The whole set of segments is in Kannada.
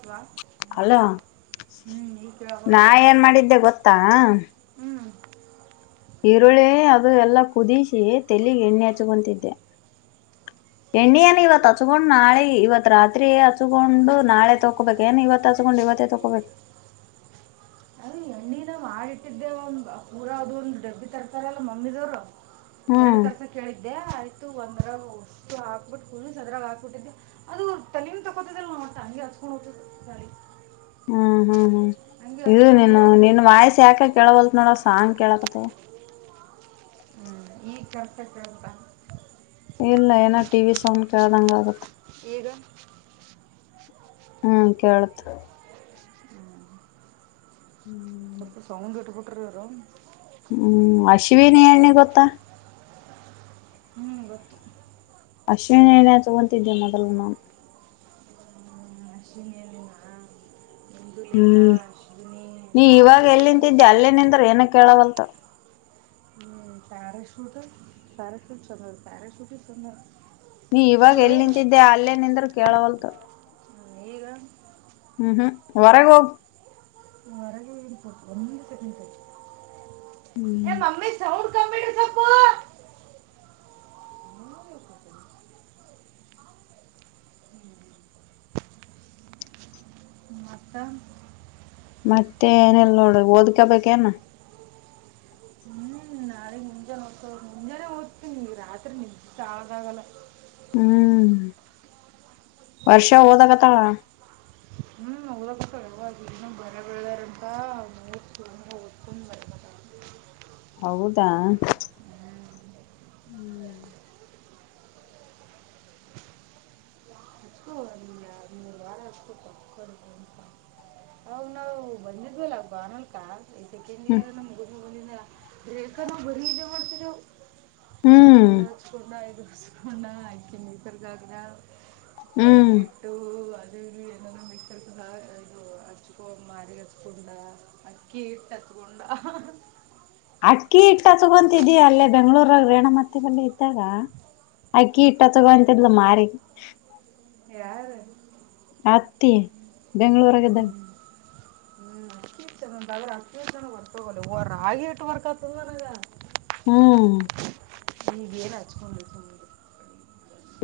ಅಲ್ವಾ ಹಲೋ ಹ್ಞೂ ಈಗ ನಾ ಕೇಳಾಕತ್ವಾ ಏನ್ ಮಾಡಿದ್ದೆ ಗೊತ್ತಾ ಹ್ಞೂ ಈರುಳ್ಳಿ ಅದು ಎಲ್ಲಾ ಕುದಿಸಿ ತೆಲ್ಲಿಗೆ ಎಣ್ಣೆ ಹಚ್ಚಕೊಂತಿದ್ದೆ ಎಣ್ಣಿ ಏನ್ ಇವತ್ ಹಚ್ಕೊಂಡ್ ನಾಳೆ ಇವತ್ ರಾತ್ರಿ ಹಚ್ಕೊಂಡು ನಾಳೆ ತೊಕೋಬೇಕ್ ಏನ ಇವತ್ತು ಹಚ್ಕೊಂಡು ಇವ ಗೊತ್ತಯಿತ್ತಪ್ ಗೊತ್ತ ಅದು ಎಣ್ಣಿನ ಮಾಡಿ ಇಟ್ಟಿದ್ದೆ ಒಂದ್ ಪೂರ ಅದು ಒಂದು ಡಬ್ಬಿ ತರ್ತಾರಲ್ಲ ಮಮ್ಮಿದವರು ಎರಡು ಹ್ಮ್ ತಾರಸಕ್ಕೆ ಹೇಳಿ ಇದೆ ಆಯ್ತು ಒಂದರ ಹುಟ್ ಹಾಕ್ಬಿಟ್ಟು ಕ ಅದರ ಹಾಕ್ಬಿಟ್ಟಿದ್ದೆ ಅದು ಟಲೀಮ್ ತಗೊತ್ತಾಲ್ಲ ಮತ್ತ್ ಅಂಗೆ ಹಸ್ಕೊಂಡು ಹೊತ್ತದ ಹ್ಮ್ ಹ್ಮ್ ಹ್ಮ್ ಇದು ನೀನು ಹೋಗಿ ನಿನ್ ವಯಸ್ಸ್ ಯಾಕ್ ಕೇಳಬಲ್ ನೋಡ ಸಾಂಗ್ ಕೇಳಕತ್ತವ ಹ್ಮ್ ಈ ಕೆಲಸ ಕೆಲ್ಪ ಇಲ್ಲ ಏನೋ ಟಿ ವಿ ಸೌಂಡ್ ಕೇಳ್ದಂಗ ಆಗುತ್ತೆ ಈಗ ಹ್ಮ ಕೇಳತ ಹ್ಮ್ [unintelligible] ಸೌಂಡ್ ಇಟ್ಟು ಬಿಟ್ಟ್ರೂ ಇವ್ರು ಹ್ಮ್ ಅಶ್ವಿನಿ ಎಣ್ಣಿ ಗೊತ್ತಾ ಹ್ಮ್ ಗೊತ್ತು ಅಶ್ವಿನಿ ಎಣ್ಣಿ ಹಚ್ಚಕೊಂತಿದ್ದೆ ಮೊದಲು ನಾ ಹ್ಮ್, ಅಶ್ವಿನಿ ಎಣ್ಣಿ ನಾ ಹ್ಮ್ ನೀ ಇವಾಗ ತಾರಷ್ಟೇ ಚಂದ ಎಲ್ಲಿಂತಿದ್ದೆ ಅಕ್ಕ. ಅಲ್ಲೇ ನಿಂದ್ರೂ ಏನೂ ಕೇಳಗಲ್ದೂ ಹ್ಮ್ ಪ್ಯಾರಾಶೂಟ ಪ್ಯಾರಾಶೂಟ್ ಚಂದ ಪ್ಯಾರಾಶೂಟ್ ಚಂದನ ನೀ ಇವಾಗ ಎಲ್ಲಿ ನಿಂತಿದ್ದೆ ಅಲ್ಲೇ ನಿಂದ್ರರು ಕೇಳವಲ್ತು ಈಗ ಹ್ಮ್ ಹ್ಮ್ ಹೊರಗ್ ಹೋಗ್ ಹೊರಗೆ ನಿಂತು ಕೊಂಡಿದ್ದೆ ಹ್ಮ್ ಮಮ್ಮಿ ಸೌಂಡ್ ಕಮ್ಮಿ ಇಡು ಸ್ವಲ್ಪ ಮತ್ತ ಮತ್ತೆ ಏನಲ್ ನೋಡ ಓದ್ಕಬೇಕೇನ ಹ್ಮ್ ನಾಳೆ ಮುಂಜಾನೆ ಓದ್ಕೋ ಮುಂಜಾನೆ ಓದ್ತೀನಿ ರಾತ್ರಿ ನಿದ್ದಿ ಸಾಕಾಗಲ್ಲ ಹ್ಮ್ ವರ್ಷಾ ಓದಕತಾಳ ಹ್ಮ್ ಹದಕ್ಕಳವರಿ ಬಳ ಬೆಳೆದ [unintelligible] ಬರಬೇಕಾಗಲ್ಲ ಹೌದಾ ಹ್ಮ್ ಹ್ಮ ಹಚ್ಕೋ ಒಂದು ಎರಡು ಮೂರು ವಾರ ಹಚ್ಕೋ ಹ ಬಂದಿದ್ಲ್ಲ ಬಾನಲ್ಕಾ ಈ ಸೆಕೆಂಡ್ ಇಯರ್ ನ ಮುಗ ಬಂದ ಏಕೆ ಬರೀ ಇ ಮಾಡ್ತರು ಹ್ಮ್ ಅ ಹಚ್ಕೊಂಡು ಸುಣ ಆಯಕಿನಿ ಇದರ್ಗಾಗಿನ ಹ್ಮ್ ಅದುಲ್ಲಿ ಮಿದು ಅಡ [unintelligible] ಹಚ್ಕೊಂಡ ಅಕ್ಕಿ ಇಟ್ಟಚ್ಕೊಂಡ ಅಕ್ಕಿ ಇಟ್ಟ ಹಚತಗೊಂತಿದ್ದಿ ಅಲ್ಲೇ ಬೆಂಗಳೂರಗ ರೇಣಮತ್ತಿ ಬಲ್ಲಿ ಇದ್ದಾಗ ಅಕ್ಕಿ ಇಟ್ಟ ಹಚತಗೋಂತಿದ್ಲು ಮಾರಿಗಿ ಯಾರು ಅತ್ತಿ ಬೆಂಗಳೂರಗ ಇಗ್ದಾಗ ಹ್ಞೂ ಅನ ವರ್ತೋಗಲ್ಲ ರ ಆಾಗಿಿ ಇಟ್ಟು ವರ್ಕತಂದಾನಾಗ [unintelligible] ಹ್ಮ್ ಹಿಗ್ ಏನ್ ಹಚ್ಕೊಂಡುದು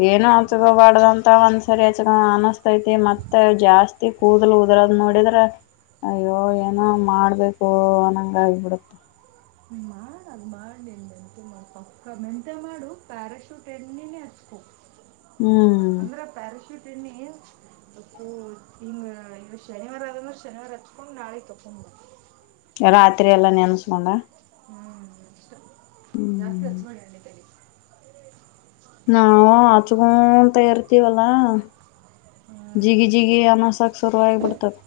ಏನು ಅಚಕಬಡದಂತ ಒಂದ್ಸರಿ ಅ ಅನಸ್ತೈತಿ ಮತ್ತ ಜಾಸ್ತಿ ಕೂದಲು [unintelligible] ಅದ್ರದ ನೋಡಿದ್ರೆ ಅಯ್ಯೋ ಏನೋ ಮಾಡ್ಬೇಕು ಅನ್ನಂಗ ಆಗಿಬಿಡುತ್ತ ಮಾಡು ಅದು ಮಾಡಲಿಲ್ಲ ಪಕ್ಕ ಮೆಂತ ಮಾಡು ಪ್ಯಾರಾಶೂಟ್ ಎಣ್ಣೇನೆ ಹಚ್ಕೋು ಹ್ಮ್ ಅಂದ್ರೆ ಪ್ಯಾರಾಶೂಟ ಏಣ್ಣಿ ಇಪ್ಪ ಈ ಇಗ ಶನಿವಾರ ಆದಂದ್ರೆ ಶನಿವಾರ ಅಚ್ಕೊಂಡು ನಾಳೆಗ್ ತೊಂಕ್ಕಬಿಡು ರಾತ್ರಿ ಎಲ್ಲಾ ನೆನ್ಸ್ಕೊಂಡ ಹ್ಮ್ ಇಷ್ಟ ಜಾಸ್ತಿ ಹಚ್ು ಮಾಡಿಣಿ ತ [unintelligible] ನಾವು ಆಚಗೋಂತ ಇರತೀವಲ್ಲಾ ಜಿಗಿ ಜಿಗಿ ಅನಸಕ್ ಸುರು ಆಗಿಬಿಡುತಾದ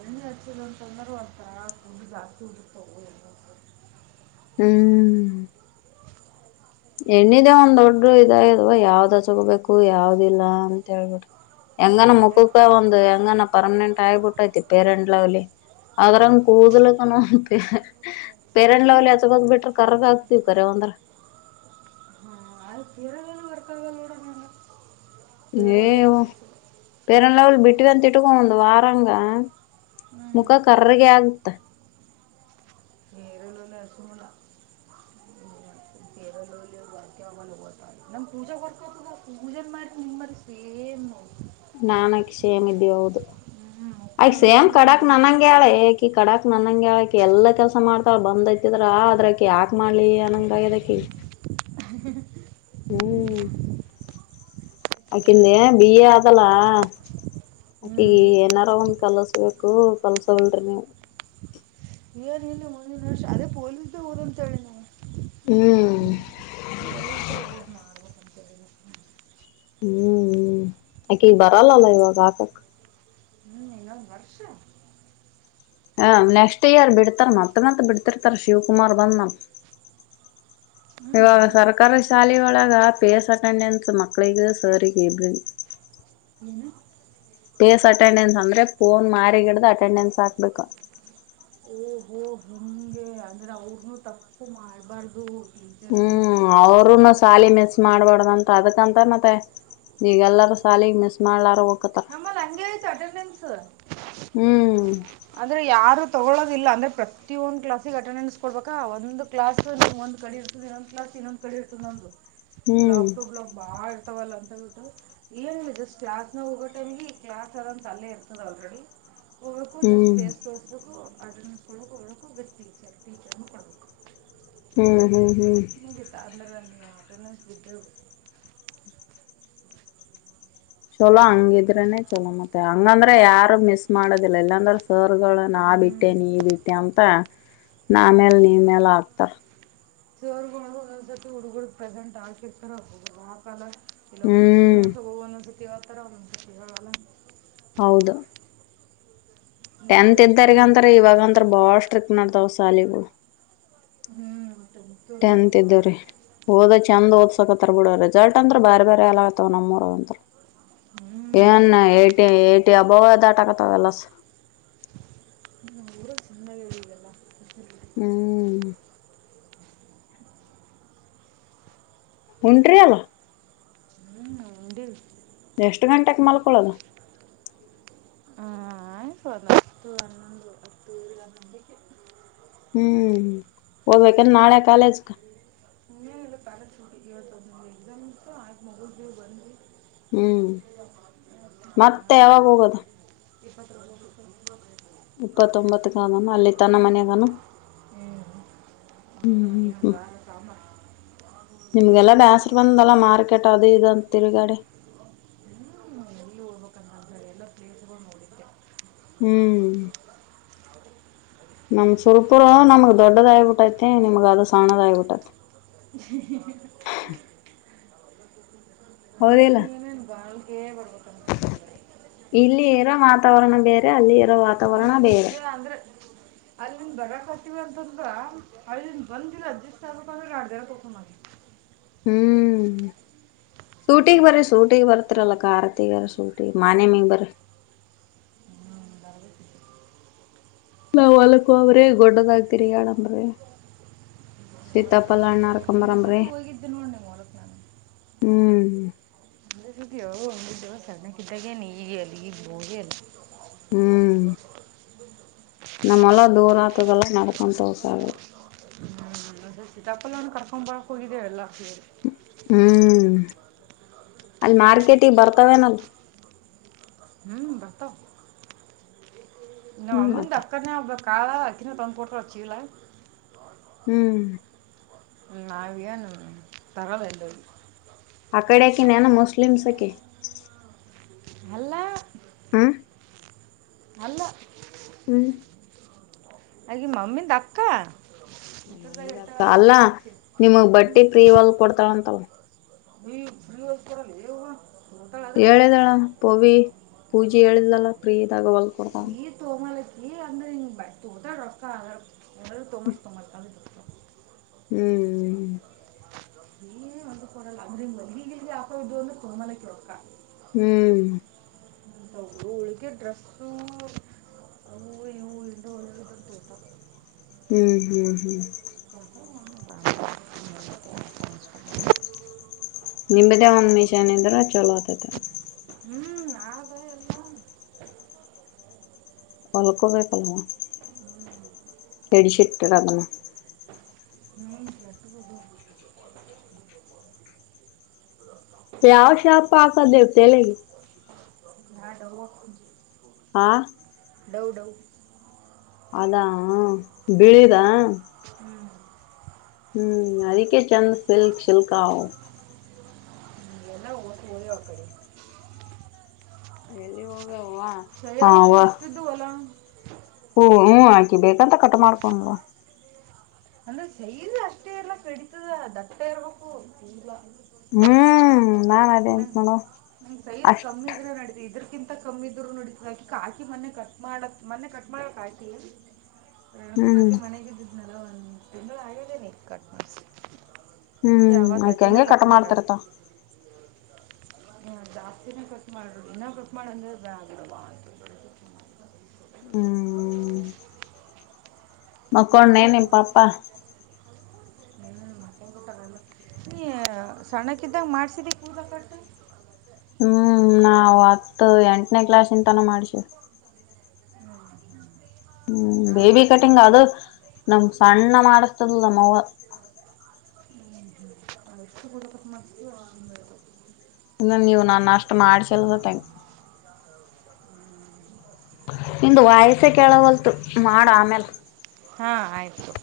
ಎ್ಣ ಹಚ್ಚಿಲ್ಲ ಅಂತ ಅಂದ್ರರು ಒಂತ ತುಂಡ ಜಾಸ್ತಿ ಉಟತ ಎ ಹ್ಮ್ ಹೆಣ್ಣಿನೆ ಒಂದ್ ದೊಡ್ಡ ಇದಾ ಆಗೆದವ ಯಾವ್ದ ಹಚಗಬೇಕು ಯಾವ್ದಿಲ್ಲ ಅಂತ ಹೇಳ್ಬಿಟ್ರಿ ಹೆಂಗನ ಮತ್ತೆ ಮುಖುಕ ಒಂದು ಹೆಂಗನ ಪರ್ಮನೆಂಟ್ ಆಗಿಬಿಟ್ಟೈತಿ ಪೇರೆಂಟ್ ಲವ್ಲಿ ಅ್ರಂಗ ಕೂದ್ಲಕ್ಕ ಪೇರೆಂಡ್ಲ ಅವಲಿ ಆಚಗದ ಬಿಟ್ರ ಕರಗ ಆಾಕ್ತಿವ ಕರೆವಂದ್ರ [unintelligible] [unintelligible] ಹಾಂ ಅದು ಫೆರಲೌಲಿ ಫೆರಲೌಲಿ ಬಿಟ್ಟವಂತಟ್ಕೋ ಒಂದು ವಾರಂಗ ಹ್ಞೂ ಮುಖ ಕರ್ರಗೆ ಆಗುತ್ತ ಸೋಲ [unintelligible] [unintelligible] ನಮ್ ಪೂಜೆರ್ ಪೂಜೆ ಮಾಡ ನಿಮ್ ಮ ಸೇಮ್ ನ [unintelligible] ನಾನ್ ಅಕಿ ಸೇಮ್ ಇದಿವಿ ಹೌದು ಹ್ಮ್ ಮುಖ ಅಕಿ ಸೇಮ್ ಅಂದ್ರೆ ಕಡಾಕ್ ಹಿಂಗೆ ನನಂಗ ಹಾಳಯೆ ಅಕಿ ಕಡಾಕ್ ನನಂಗಕಿ ಎಲ್ಲಾ ಕೆಲ್ಸ ಮಾಡ್ತಾಳ ಬಂದೈತಿದ್ರ ಅದ್ರಕ ಯಾಕ ಮಾಡ್ಲಿ ಅನ್ನಂಗದಕಿ ಹ ಹ್ಮ್ ಅಕಿಂದೆ ಬಿಿಯ ಆದದಲ್ಲಾ ಹ್ಞೂ ಅಕಿ ಏನಾರ ಒಂದ್ ಕಲಸ್ಬೇಕು ಕಲ್ಸವಲ್ಿ ನೀವು ಏನ್ ಇಲ್ಲಿ ಮಿನ ಅದೇ ಪೊಲೀ ಓದ್ ಚಳಿ ನ ಹ್ಮ್ ಓದ್ ಮಾಡ್ಬೇಕಂತೇಳಿ ಹ್ಮ್ ಆಕಿ ಬರಲ್ಲ ಅಲ್ಲ ಇವಾಗ ಕಾಕಕ ಹ್ಞೂ ಇನ್ನೊಂದು ವರ್ಷ ಹಾ ನೆಕ್ಸ್ಟ್ ಇಯರ್ ಬಿಡ್ತಾರ ಮತ್ತೆ ಮತ್ ಬಿಡ್ತಿರ್ತಾರ ಶಿವಕುಮಾರ್ ಬಂದ ಹ್ಮ್ ಇವಾಗ ಸರ್ಕಾರಿ ಶಾಲೆಗಳು ಹಳಾಗ ಪೇಸಕಂಡೆನ್ಸ ಮಕ್ಕಳಿಗೆ ಸರಿ ಕಬ್ರಿ ಹನ್ನು ಅಟೆಂಡೆನ್ಸ್ ಅಂದ್ರೆ ಫೋನ್ ಮಾರಿಗಿಡ್ದ ಅಟೆಂಡೆನ್ಸ್ ಹಾಕ್ಬೇಕು ಓಹ ಹೋ ನಿಂಗೆ ಅಂದ್ರೆ ಅವ್ರನು ತಪ್ಪು ಮಾಡ್ಬಾರ್ದು ಹ್ಮ್ ಅವರುನು ಸಾಲಿ ಮಿಸ್ ಮಾಡ್ಬಾರಡ್ದಂತ ಅದ ತ ಮತ್ತೆ ಈಗ ಎಲ್ಲಾರ ಶಾಲಗ್ ಮಿಸ್ ಮಾಡ್ಲಾರ ಹೋಗಕತ್ತಾರ ನಮ್ಮಲ್ಲಿ ಹ ಆಯ್ತ ಅಟೆಂಡನ್ಸ್ ಹ್ಮ್ ಅ್ರಯಾರ ತೊಗೊಳ್ಳೋದಿಲ್ಲ ಅಂದ್ರೆ ಪ್ರತೊಂದು ಕ್ಲಾಸಸ್ಗೆ ಅಟೆಂಡೆನ್ಸ್ ಕೊಡ್ಬೇಕ ಒಂದು ಕ್ಲಾಸ್ ಒ ಕಡೆ ಇರ್ತದೆ ಇನ್ನೊ ಕ್ಲಸ್ ಇನ್ನೊಂದ್ಡೆ ಇಷ್ಟತು ನಂದು ಹ್ಮ್ ಬ್ಲಾಗ್ ಟು ಬ್ಲಾಗ್ ಬಾಳ ಇರ್ತವಲ್ಲ ಅಂತೇಳ್ಬಿಟ್ಟು ಏನ್ದೆ ಜಸ್ಟ್ ಜಸ್ ನ ಹೋಗ ನಮ್ಗೆ ಕ್ಲಾಸ್ ಅರಂತ ಅಲ್ಲೇ ಇರ್ತದೆ ಆಲ್ರೆಡಿ ಹೋಗಕ್ಕೂ ಜಸ್ಟ್ ಹ್ಮ್ ಫೇಸ್ ಅದನ್ನು ಕೊಳಗೋ ಒಳಕೋ ಗತ್ತ ಟೀಚರ್ ಟೀಚರನ್ನು ಕೊಡಬೇಕು ಹ್ಮ್ ಹ್ಮ್ ಹ್ಮ್ ನಗ ತಂದ್ರ ಅ ಅಟೆೆನ್ಸ್ ಬಿದ್ದ ಚಲೋ ಹಂಗಿದ್ರನೆ ಚಲೋ ಮತ್ತೆ ಹಂಗಂದ್ರೆ ಯಾರು ಮಿಸ್ ಮಾಡದ ಎಲ್ಲಾಂದ್ರ ಸರ್ಗಳು ನಾ ಹ್ಞೂ ಬಿಟ್ಟೆ ನೀ ಬಿಟ್ಟೆ ಅಂತ ನಮೇಲ್ ನೀ ಮೇಲ್ ಆಗ್ತಾರ ಸರ್ ಹುಡುಗ ಪ್ರೆಸೆಂಟ್ ಆಗ್ತಿರ್ತರಬಹ ಮಹಾಕಾಲ ಇಲ್ಲ ಒ ಹ್ಮ್ ಸುಗಸ ಭನಸ ಆತರಾವಸಗಲ್ಲ ಹೌದು ಟೆಂತ್ ನಾವೆಷ್ಟೋ ಇದ್ದಾರಗ ಅಂತಾರ ಇವಾಗಂತರ ಬಾಳ ಸ್ಟ್ರಿಕ್ಟ್ ಮಾಡ್ತಾವ ಶಾಲಿಗಳು ಹ್ಮ್ ಟ ಎಂತ ಇದ್ದವ್ರೀ ಹೋದ ಚೆಂದ್ ದ ಬಿಡ ರಿಸೆಲ್ಟ್ ಅಂದ್ರ ಬಾರಿ ಬಾರಿ ಎಲ್ಲ ಆತವ ನಮ್ಮೂರಂತ ಹ್ಞೂ ಏನ್ ಹೌದು ಏಟಿ ಏಟಿ ಅಬಾವ ದಾಟ ಆಕತಾವಲ್ಲ ಹ ಊರ ಚನ್ನದಲ್ಲ ಹ್ಮ್ ಹಂಟರಿ ಅಲ್ಲ ಹಂದ ಎಷ್ಟು ಗಂಟಕ್ ಮಲ್ಕೊಳದು ಹತ್ತುನ್ನಂದು ಹ [unintelligible] ಹ್ಮ್ ಹದ್ಬೇಕಂದ್ರ ನಾಳೆ ಕಾಲೇಜ್ ಪ್ಯಾರ ಶೂಟಿ ಹೇಳ್ತದ ಎಕ್ಸಾಮ್ ಇ ಆ ಮೊಬೈಲ್ ಬಂದಿ ಹ್ಮ್ ಮತ್ತೆ ಯಾವಾಗ ಹೋಗದ ಇಪ್ಪತ್ೋ [unintelligible] ಳ ಇಪ್ಪತ್ತೊಂಬತ್ತಗ ನಾನ ಅಲ್ಲಿ ತನ್ನ ಮನಯಾಗಾನ ಹ್ಞೂ ಹ್ಮ್ ಸ ನಿಮ್ಗೆಲ್ಲ ಬೇಸರು ಬಂದಲ್ಲ ಮಾರ್ಕೆಟ್ ಅದು ಇ ಅಂತ ತಿರುಗಡೆ [inaudible] ಹ್ಞೂ ಎಲ್ಲಿ ಹೋಗ್ಬೇಕಂತ ಎಲ್ಲ ಪ್ಲೇಸ್ಗಳು ನೋಡಿದ್ದೆ ಹ್ಮ್ [inaudible] ನಮ್ ಸುರ್ಪುರ ನಮ್ ದೊಡ್ಡದ ಆಟ್ಟತೆ ನಿಮ್ಗ ಅದು ಸಣದ ಆಗ್ಬಿಟ್ಟತೆ... ಹ [inaudible] ಹೌದಿಲ್ಲ. ಏನೇನು ಬಾಳ್ಗೆ ಬರ್ಬೇಕಂತ ಇಲ್ಲಿ ಇರೋ ವಾತಾವರಣ ಬೇರೆ ಅಲ್ಲಿ ಇರೋ... ಹ್ಮ್ ವಾತಾವರಣ ಬೇರೆ ನಿಜೆ ಅಂದ್ರೆ. ಅಲ್ಲಿನ್ ಬಗ ಕತೀವ ಅಂತಂದ್ರ ಅಲ್ಲಿನ್ ಒಂದ ದಿನ ಅಡ್ಜಸ್ಟ್ ಆಗ್ಬೇಕ ಅಂದ್ರೆ ಅಡು ದ ತಕೊಂಡ್ ಮಾಡವಿ... ಹ್ಮ್ [inaudible] ಸೂಟಿಗ್ ಬರ ಸೂಟಿಗೆ ಬರ್ತರಲ್ಲ ಕಾರತಿಗಾರ ಸೂಟಿ ಮಾನೆ ಮಿಗ್ ಬರಿ... ನಾ ಹೊಲ್ಕ್ ಹೋದ್ರೆ ಗೊಡ್ಡದಾಗ್ತಿರಿ [unintelligible] ಸೀತಾಪ್ಪಲ್ಲನ [unintelligible] ಹೋಗಿದ್ದ ನೋಡ್ ನೀ ಹೊರಕ್ ನಾನು. ಹ್ಮ್ [unintelligible] ಸಣ್ಣಕ್ಕಿ ಇದ್ದಾಗ್ಗಿ ನಿನ್ ಅಲ್ಲಿಗೆ ಇದ್ದೆ ಹೋಗ್ಲೇ ಇಲ್ಲಾ. ಹ್ಮ್ ನಮ್ಮ ಹೊಲ ದೂರ ಆತದೆಲ್ಲ ನಡ್ಕೊಂಡ ಹೋಗಕಾಗಲ್ಲ. ಅ ಸೀತಾಪಲ್ಲವನ್ನು ಕರ್ಕೊಂಡ್ ಬಾಕ್ ಹೋಗಿದ್ದೇವೆ ಎಲ್ಲಾ ಸೇರಿ. ಹ್ಮ್ ಅಲ್ಲಿ ಮಾರ್ಕೆಟಿಗೆ ಬರ್ತವೆ ನಾನ್ ಹ್ಮ್ [unintelligible] ನಾವ ಹ್ಮ್ ಅಮ್ಮಿಂದ ಮತ್ತ ಅಕ್ಕನ ಆಗಬೇಕ ಅಕ್ಕಿನ ತಂದ್ ಕೋಟ್ಲ ಚೀಲ. ಹ್ಮ್ [unintelligible] ತರೋದದು. ಆ ಕಡೆಕನ್ [unintelligible] ಮುಸ್ಲಿಮ್ಸ ಅಕಿ. ಅಲ್ಲ [unintelligible] ಅಲ್ಲ [unintelligible] ಅ ಮಮ್ಮಿ [unintelligible] ದಾಕ್ಕಾ. ಕ್ಕ ಅಲ್ಲಾ ನಿಮಗ್ ಬಟ್ಟಿ ಫ್ರೀವಲ್ ಹೋಲ್ ಕೊಡ್ತಾಳಂತಲ್. ನೀ ಶ್ರೀ ವಯಸ್ಕರಲ್ಲ [unintelligible] ಹೇಳಿದಳ ಪವಿ [unintelligible] ಹೇಳಿದ್ಲಲ್ಲ ಫ್ರೀ ಇದಾಗ ಹೊಲ್ ಕೊಡತ. [unintelligible] ಹ್ಮ್ ನೀ ಏ ಒಂದು ಕೊಡಲ್ಲ ಅಂದ್ರ ಮಗಲ್ಗೆ ಯಾಕ ಇದು ಅಂದು ಕೊಮಲಕ್ಕೆರಕ್ಕ. ಹ್ಮ್ ಹೌ ಹುಳದಿದ್ದ ಡ್ರಗ್ಸು. ತೊಗೊತಾವ ಹ್ಮ್ ಹು ಹು [unintelligible] [inaudible] ನಿಂಬದೇ ಒಂದ್ ಮಿಷನ್ ಇದ್ರ ಚಲೋ ಆತತೆ. ಹ್ಮ್ [unintelligible] ಹೊಲ್ಕೋಬೇಕಲ್ವಾ [unintelligible] ಶಟ್ಟರ್ ಅದಲ್ಲ. ಮೇನ್ ಯಾವ ಶಾಪ ಹಾಕ ದೇವ [unintelligible] [unintelligible] ಹಾ ಡವ್ ಡವ್ [unintelligible] ಅದಾ ಬಿಳಿದಾ. ಹ್ಞೂ ಹ್ಮ್ ಅದಕ್ಕೆೆ ಚಂದ ಸಿಲ್ಕ್ ಶಿಲ್ಕ [unintelligible] ಹ್ಮ್, ಎಲ್ಲ ಓಟ್ ಓದ್ಯಾವ ಆ ಕಡೆ ಎಲ್ಲಿಗ್ [unintelligible] [unintelligible] ಇಷ್ಟದು ಅಲಾ. ಹ ಹ್ಮ ಆಕಿ ಬೇಕಂತ ಕಟ್. [unintelligible] ಅಂದ್ರೆ [unintelligible] ಅಷ್ಟೇ ಇರ್ಲ್ಲ [unintelligible] ದಟ್ಟ ಇರ್ಬೇಕು [unintelligible] ಹ್ಮ್ ನಾನ್ ಅದೇಂತ ನಂಗೆ ನೋಡ ಅಷ್ಟ ಕಿಂತ ಕಮ್ಮಿದ್ರು ನಡೀತಾದ [unintelligible] ಕಾಕಿ ಮೊನ್ನೆ ಕಟ್ ಮಾಡ ಮೊನ್ನೆ ಕಟ್ ಮಾಡ್ಯಾಳ ಕಾಕಿ. ಹ್ಮ್ ಒಬ್ಬಾಕಿ ಮನ್ಯಾಗ್ ಇದ್ನಲ್ಲ [unintelligible] ತಿಂಗಳ ಆಗ್ಯಾದ [unintelligible] ಕಟ್ ಮಾಡ್ಸಿ. ಹ್ಮ್ ಅಕಿ ಹಂಗೆ ಕಟ್ ಮಾಡ್ತಿರ್ತಾಳ. ಹ ಜಾಸ್ತಿನ ಕಟ್ ಮಾಡ ಇನ್ನ ಕಟ್ ಮಾಡ ಅಂದ್ರೆ ಬ್ಯಾಡ್ [unintelligible] ಹ್ಮ್ ಮಕ್ಕೊಂಡ ನೆನ್ ಮಾಡೋದು ನಿಮ್ ಹೋಗಿ ಪಪ್ಪಾ. [unintelligible] ಸಣ್ಣಕಿದ್ದಾಗ ಮಾಡ್ಸಿದಿ ಕೂದ್ಲಾ ಕಟ್. ಹ್ಮ್ ನಾವು ಹತ್ತು ಎಂಟನೇ ಕ್ಲಾಸ್ ಇಂದಾನೆ ಮಾಡ್ತೀವಿ ಹಾಂ ಬೇಬಿ ಮಾಡಿಸಿದ್ದೆ ಕಟಿಂಗ್ ಆ ಅದು ನಮ್ಮ ಸಣ್ಣ ಮಾಡಸ್ತಾ ಇದ್ಲು ನಮವ್ವ [inaudible] ಎಷ್ಟು ಕೂದಲು ಕಟ್ ಮಾಡಿಸಿದ್ವಿ ಇನ್ನು ನೀವು ನನ್ನ ಅಷ್ಟ್ ಮಾಡ್ಸಿಲ್ಲ [unintelligible] ನಿಂದು ವಾಯಸೆ ಕೇಳವಲ್ತು ಮಾಡ ಆಮೇಲ್ ಹಾಂ ಆಯಿತು